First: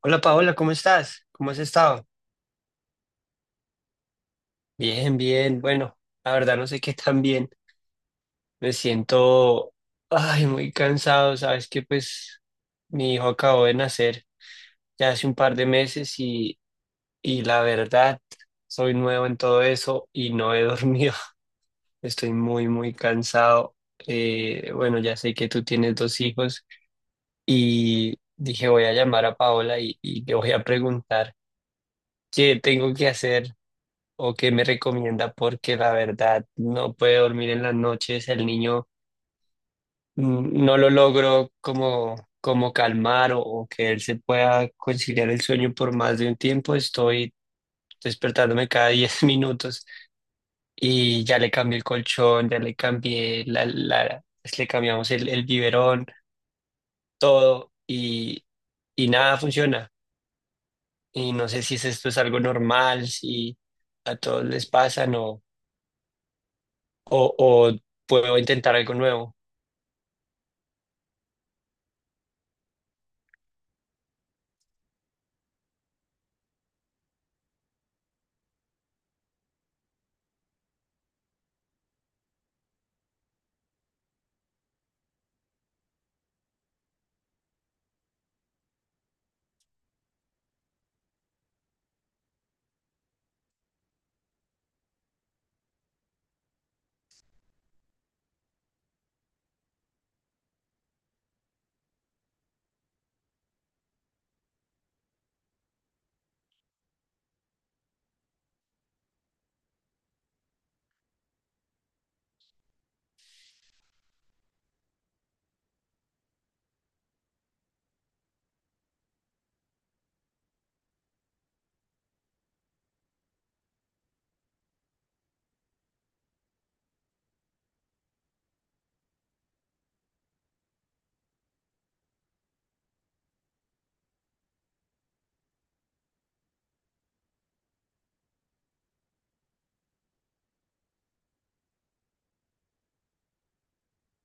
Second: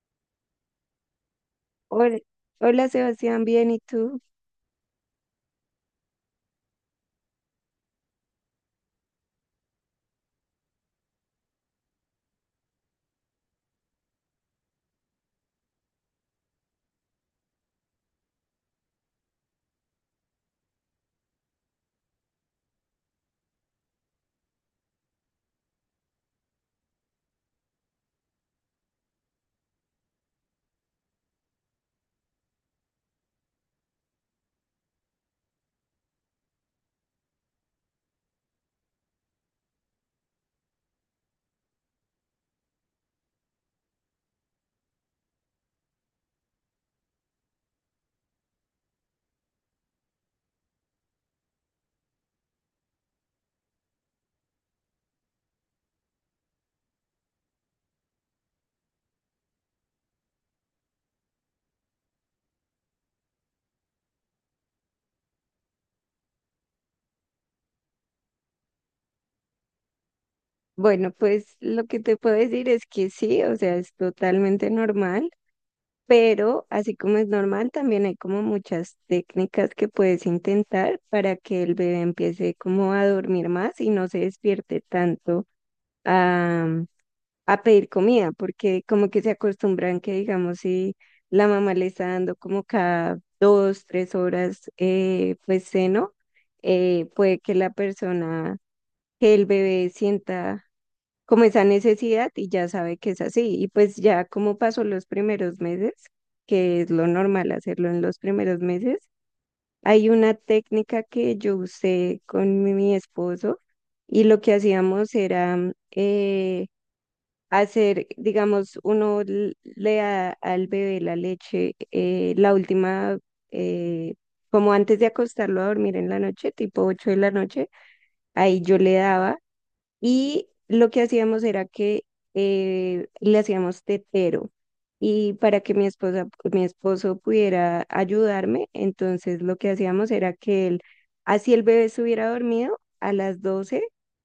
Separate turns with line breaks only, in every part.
Hola Paola, ¿cómo estás? ¿Cómo has estado?
Hola, hola, Sebastián, bien, ¿y tú?
Bien, bien. Bueno, la verdad no sé qué tan bien. Me siento, ay, muy cansado. Sabes que pues mi hijo acabó de nacer ya hace un par de meses y la verdad soy nuevo en todo eso y no he dormido. Estoy muy, muy cansado. Bueno, ya sé que tú tienes dos hijos y dije voy a llamar a Paola y le voy a preguntar qué tengo que hacer o qué me recomienda porque la verdad no puede dormir en las noches, el niño no lo logro como calmar o que él se pueda conciliar el sueño por más de un tiempo, estoy despertándome cada 10 minutos y ya le cambié el colchón, ya le cambié le cambiamos el biberón, todo y nada funciona. Y no sé si esto es algo normal, si a todos les pasa no o puedo intentar algo nuevo.
Bueno, pues lo que te puedo decir es que sí, o sea, es totalmente normal, pero así como es normal, también hay como muchas técnicas que puedes intentar para que el bebé empiece como a dormir más y no se despierte tanto a, a pedir comida, porque como que se acostumbran que, digamos, si la mamá le está dando como cada dos, tres horas, pues seno puede que la persona que el bebé sienta como esa necesidad y ya sabe que es así. Y pues ya como pasó los primeros meses, que es lo normal hacerlo en los primeros meses, hay una técnica que yo usé con mi esposo y lo que hacíamos era hacer, digamos, uno le da al bebé la leche, la última... eh, como antes de acostarlo a dormir en la noche, tipo 8 de la noche, ahí yo le daba y lo que hacíamos era que le hacíamos tetero. Y para que mi esposo pudiera ayudarme, entonces lo que hacíamos era que él, así el bebé estuviera dormido, a las 12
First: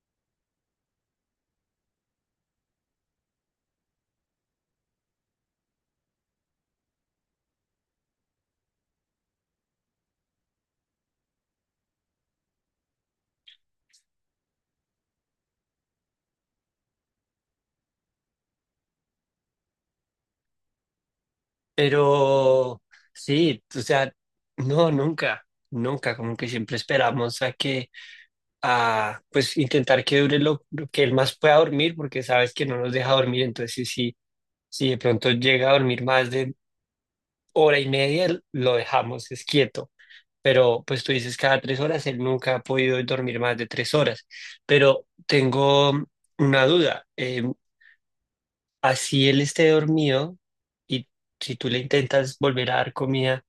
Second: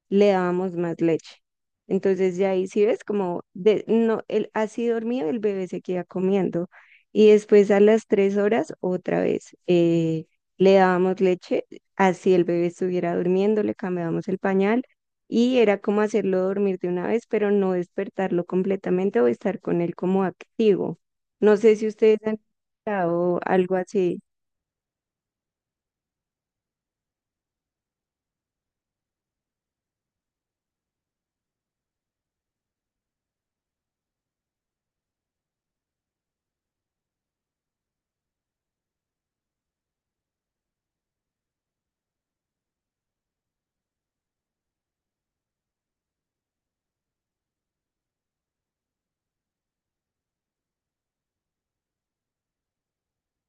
le dábamos más leche. Entonces ya ahí sí ves como de, no, él así dormido el bebé se queda comiendo. Y después a las tres horas otra vez le dábamos leche, así el bebé estuviera durmiendo, le cambiábamos el pañal y era como hacerlo dormir de una vez, pero no despertarlo completamente o estar con él como activo. No sé si ustedes han
Pero
estado
sí,
algo
o sea,
así.
no, nunca, nunca, como que siempre esperamos a que, a, pues intentar que dure lo que él más pueda dormir, porque sabes que no nos deja dormir, entonces sí, sí, si de pronto llega a dormir más de hora y media, lo dejamos, es quieto, pero pues tú dices cada tres horas, él nunca ha podido dormir más de tres horas, pero tengo una duda, así él esté dormido y si tú le intentas volver a dar comida,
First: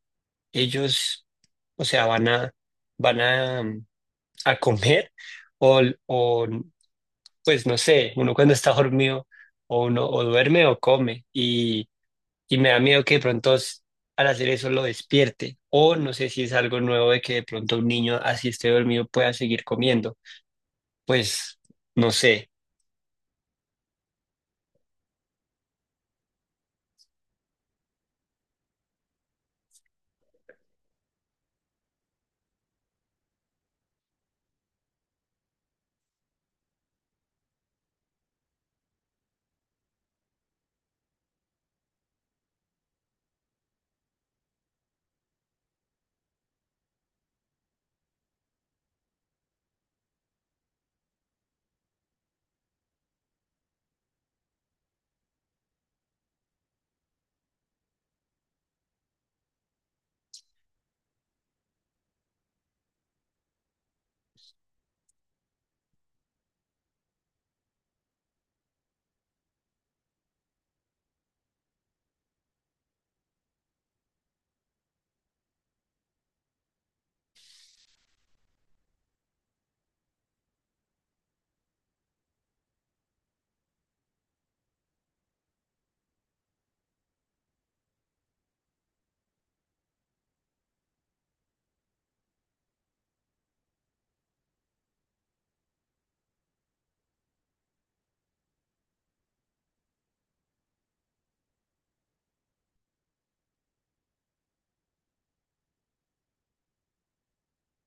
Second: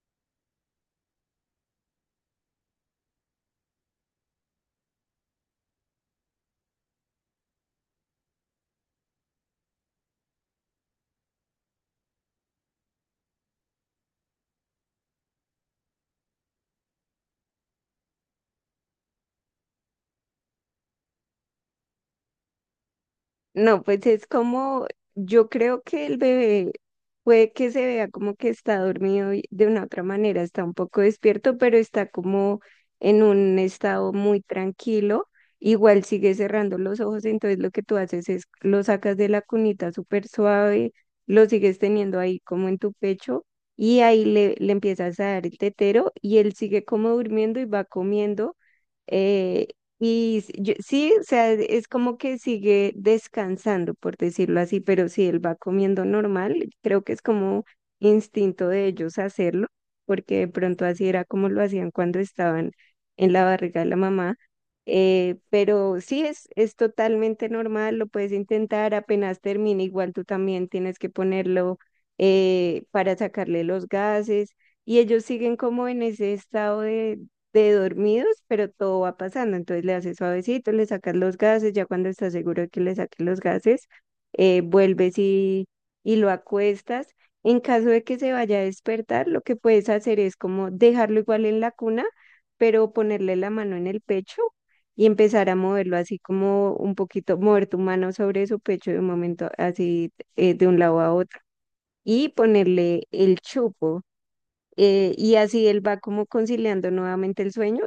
ellos, o sea, van a a comer o, o, pues no sé, uno cuando está dormido o uno o duerme o come y me da miedo que de pronto al hacer eso lo despierte o no sé si es algo nuevo de que de pronto un niño así esté dormido pueda seguir comiendo, pues no sé.
No, pues es como, yo creo que el bebé puede que se vea como que está dormido y de una otra manera, está un poco despierto, pero está como en un estado muy tranquilo. Igual sigue cerrando los ojos, entonces lo que tú haces es lo sacas de la cunita súper suave, lo sigues teniendo ahí como en tu pecho y ahí le empiezas a dar el tetero y él sigue como durmiendo y va comiendo. eh, sí, o sea, es como que sigue descansando, por decirlo así, pero si él va comiendo normal, creo que es como instinto de ellos hacerlo, porque de pronto así era como lo hacían cuando estaban en la barriga de la mamá. Pero sí, es totalmente normal, lo puedes intentar, apenas termine, igual tú también tienes que ponerlo para sacarle los gases y ellos siguen como en ese estado de dormidos, pero todo va pasando. Entonces le haces suavecito, le sacas los gases, ya cuando estás seguro de que le saques los gases, vuelves y lo acuestas. En caso de que se vaya a despertar, lo que puedes hacer es como dejarlo igual en la cuna, pero ponerle la mano en el pecho y empezar a moverlo así como un poquito, mover tu mano sobre su pecho de un momento así de un lado a otro y ponerle el chupo y así él va como conciliando nuevamente el sueño.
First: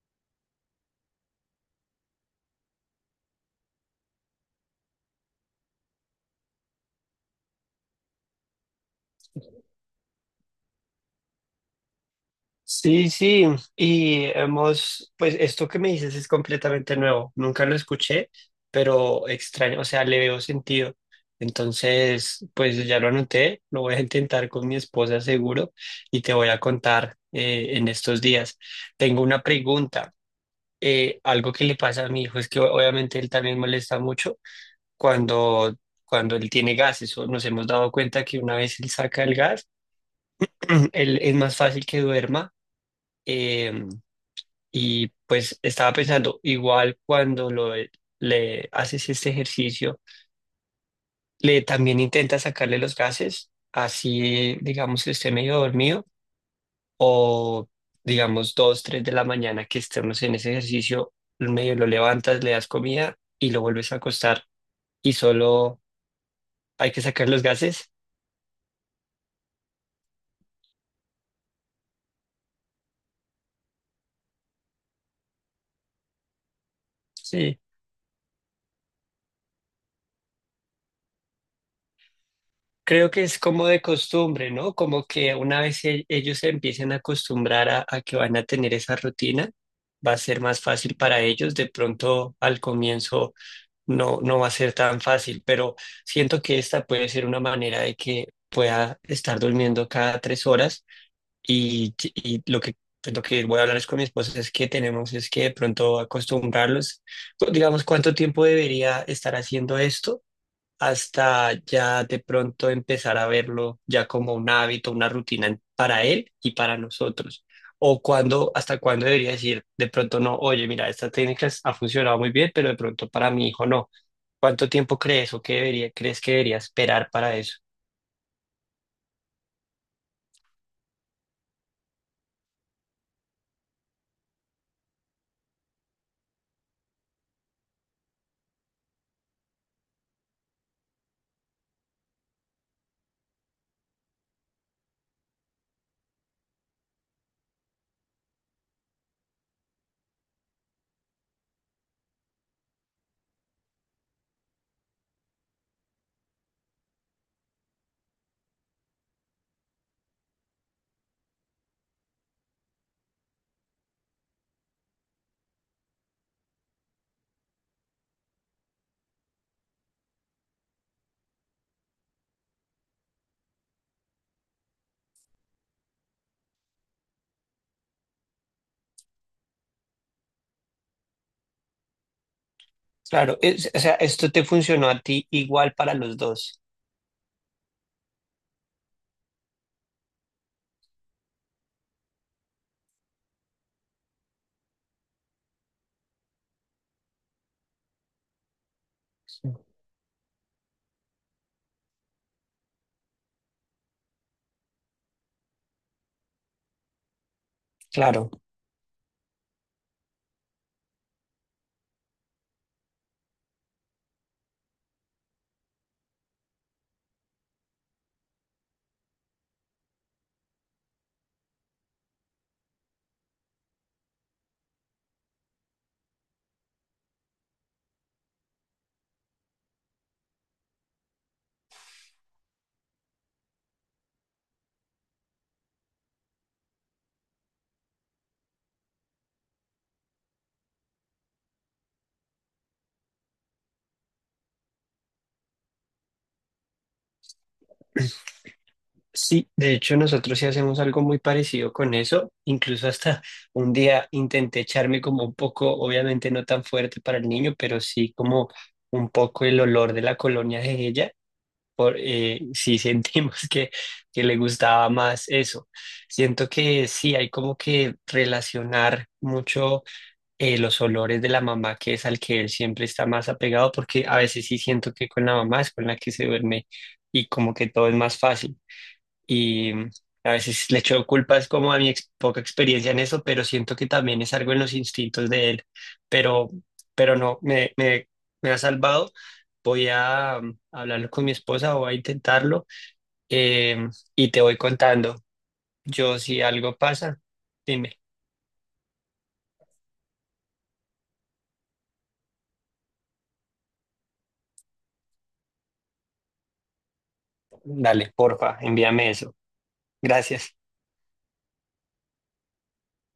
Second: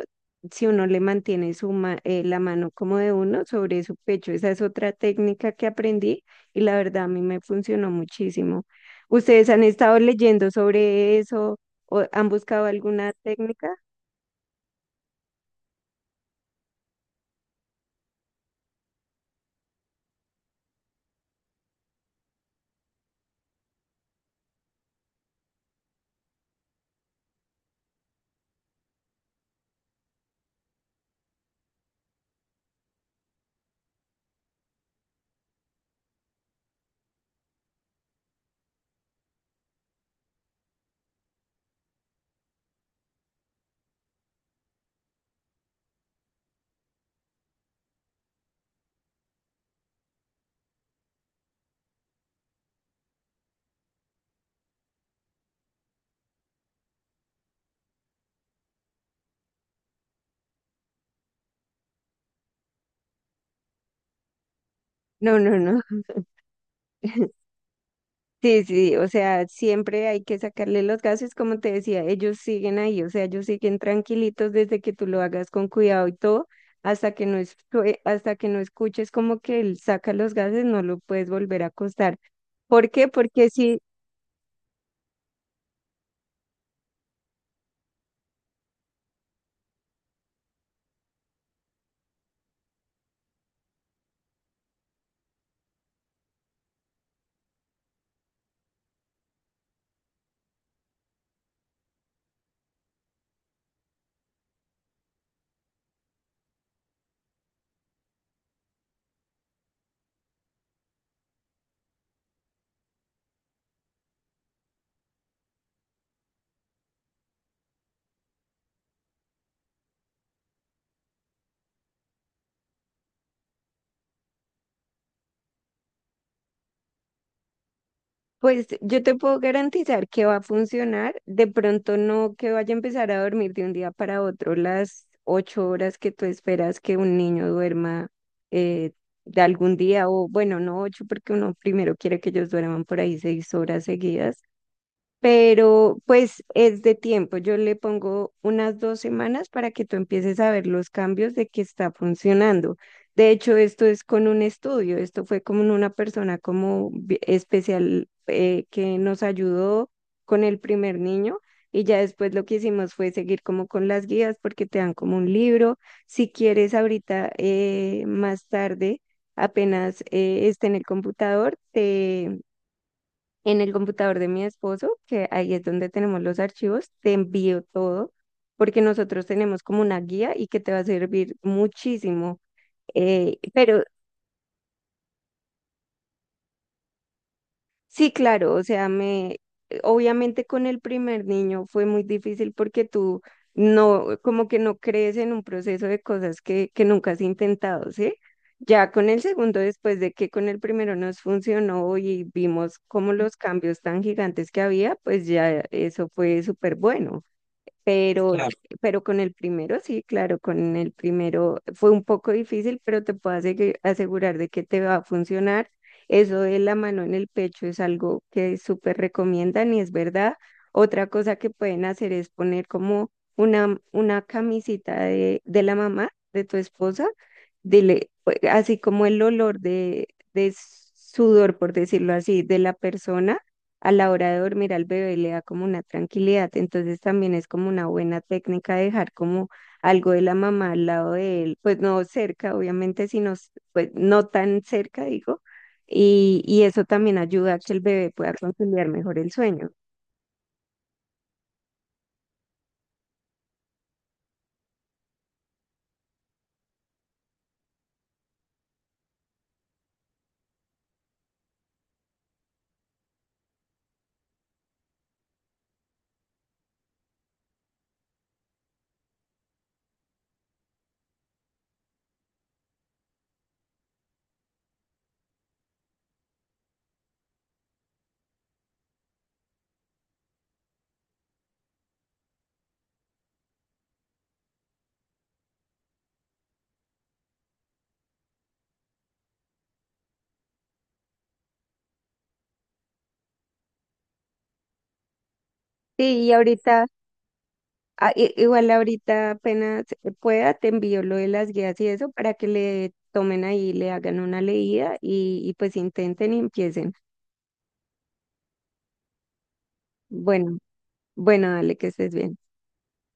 Si uno le mantiene la mano como de uno sobre su pecho, esa es otra técnica que aprendí y la verdad a mí me funcionó muchísimo. ¿Ustedes han estado leyendo sobre eso o han buscado
Sí,
alguna
sí,
técnica?
y hemos, pues esto que me dices es completamente nuevo, nunca lo escuché, pero extraño, o sea, le veo sentido. Entonces, pues ya lo anoté, lo voy a intentar con mi esposa seguro y te voy a contar en estos días. Tengo una pregunta, algo que le pasa a mi hijo es que obviamente él también molesta mucho cuando, cuando él tiene gases, o nos hemos dado cuenta que una vez él saca el gas, él es más fácil que duerma. em, y pues estaba pensando, igual cuando le haces este ejercicio, le también intenta sacarle los gases, así digamos que esté medio dormido o digamos dos, tres de la mañana que estemos en ese ejercicio, medio lo levantas, le das comida y lo vuelves a acostar y
No, no,
solo
no.
hay que sacar los gases.
Sí, sí, o sea, siempre hay que sacarle los gases, como te decía, ellos siguen ahí, o sea, ellos siguen tranquilitos desde que tú lo hagas con cuidado y todo, hasta que no es,
Sí.
hasta que no escuches como que él saca los gases, no lo puedes volver a acostar. ¿Por qué?
Creo que es
Porque
como de
si
costumbre, ¿no? Como que una vez ellos se empiecen a acostumbrar a que van a tener esa rutina, va a ser más fácil para ellos. De pronto al comienzo no, no va a ser tan fácil, pero siento que esta puede ser una manera de que pueda estar durmiendo cada tres horas y pues, lo que voy a hablar es con mi esposa es que tenemos es que de pronto acostumbrarlos. Pues, digamos, ¿cuánto tiempo debería estar haciendo esto? Hasta ya de pronto empezar a verlo ya como un hábito, una rutina para él y para nosotros. O cuando, hasta cuándo debería decir, de pronto no, oye, mira, esta técnica ha funcionado muy bien, pero de pronto para mi hijo no. ¿Cuánto tiempo crees o qué debería, crees que debería esperar para eso?
pues yo te puedo garantizar que va a funcionar. De pronto no que vaya a empezar a dormir de un día para otro las 8 horas que tú esperas que un niño duerma eh, de algún día, o bueno, no 8, porque uno primero quiere que ellos duerman por ahí 6 horas seguidas, pero pues es de tiempo. Yo le pongo unas 2 semanas para que tú empieces a ver los cambios de que está funcionando. De hecho, esto es con un estudio, esto fue como en una persona como especial que nos ayudó con el primer niño y ya después lo que hicimos fue seguir como con las guías porque te dan como un libro. Si quieres ahorita más tarde, apenas esté en el computador, te en el computador de mi esposo, que ahí es donde tenemos los archivos, te envío todo, porque nosotros tenemos como una guía y que te va a servir muchísimo.
Claro, o
Pero
sea, esto te funcionó a ti igual para los dos.
sí, claro, o sea, me, obviamente con el primer niño fue muy difícil porque tú no, como que no crees en un proceso de cosas que nunca has intentado, ¿sí? Ya con el segundo, después de que con el primero nos funcionó y vimos como los cambios tan gigantes que había, pues ya eso fue súper bueno.
Claro.
Pero, claro. Pero con el primero, sí, claro, con el primero fue un poco difícil, pero te puedo asegurar de que te va a funcionar. Eso de la mano en el pecho es algo que súper recomiendan y es verdad. Otra cosa que pueden hacer es poner como una camisita de la mamá, de tu esposa, dile, pues, así como el olor de sudor, por decirlo así, de la persona a la hora de dormir al bebé le da como una tranquilidad, entonces también es como una buena técnica dejar como algo de la mamá al lado de él, pues no cerca, obviamente, sino s- pues no tan cerca, digo, y eso también ayuda a que el bebé pueda conciliar mejor el
Sí,
sueño.
de hecho nosotros sí hacemos algo muy parecido con eso. Incluso hasta un día intenté echarme como un poco, obviamente no tan fuerte para el niño, pero sí como un poco el olor de la colonia de ella. Sí, sentimos que le gustaba más eso. Siento que sí, hay como que relacionar mucho los olores de la mamá, que es al que él siempre está más apegado, porque a veces sí siento que con la mamá es con la que se duerme y como que todo es más fácil y a veces le echo culpas como a mi poca experiencia en eso, pero siento que también es algo en los instintos de él, pero, pero no, me ha salvado. Voy a hablarlo con mi esposa, voy a intentarlo eh, y te voy contando. Yo
Sí, y
si algo
ahorita,
pasa, dime,
igual ahorita apenas pueda, te envío lo de las guías y eso para que le tomen ahí, le hagan una leída y pues intenten y empiecen.
dale, porfa, envíame eso. Gracias.
Bueno, bueno, dale que estés bien.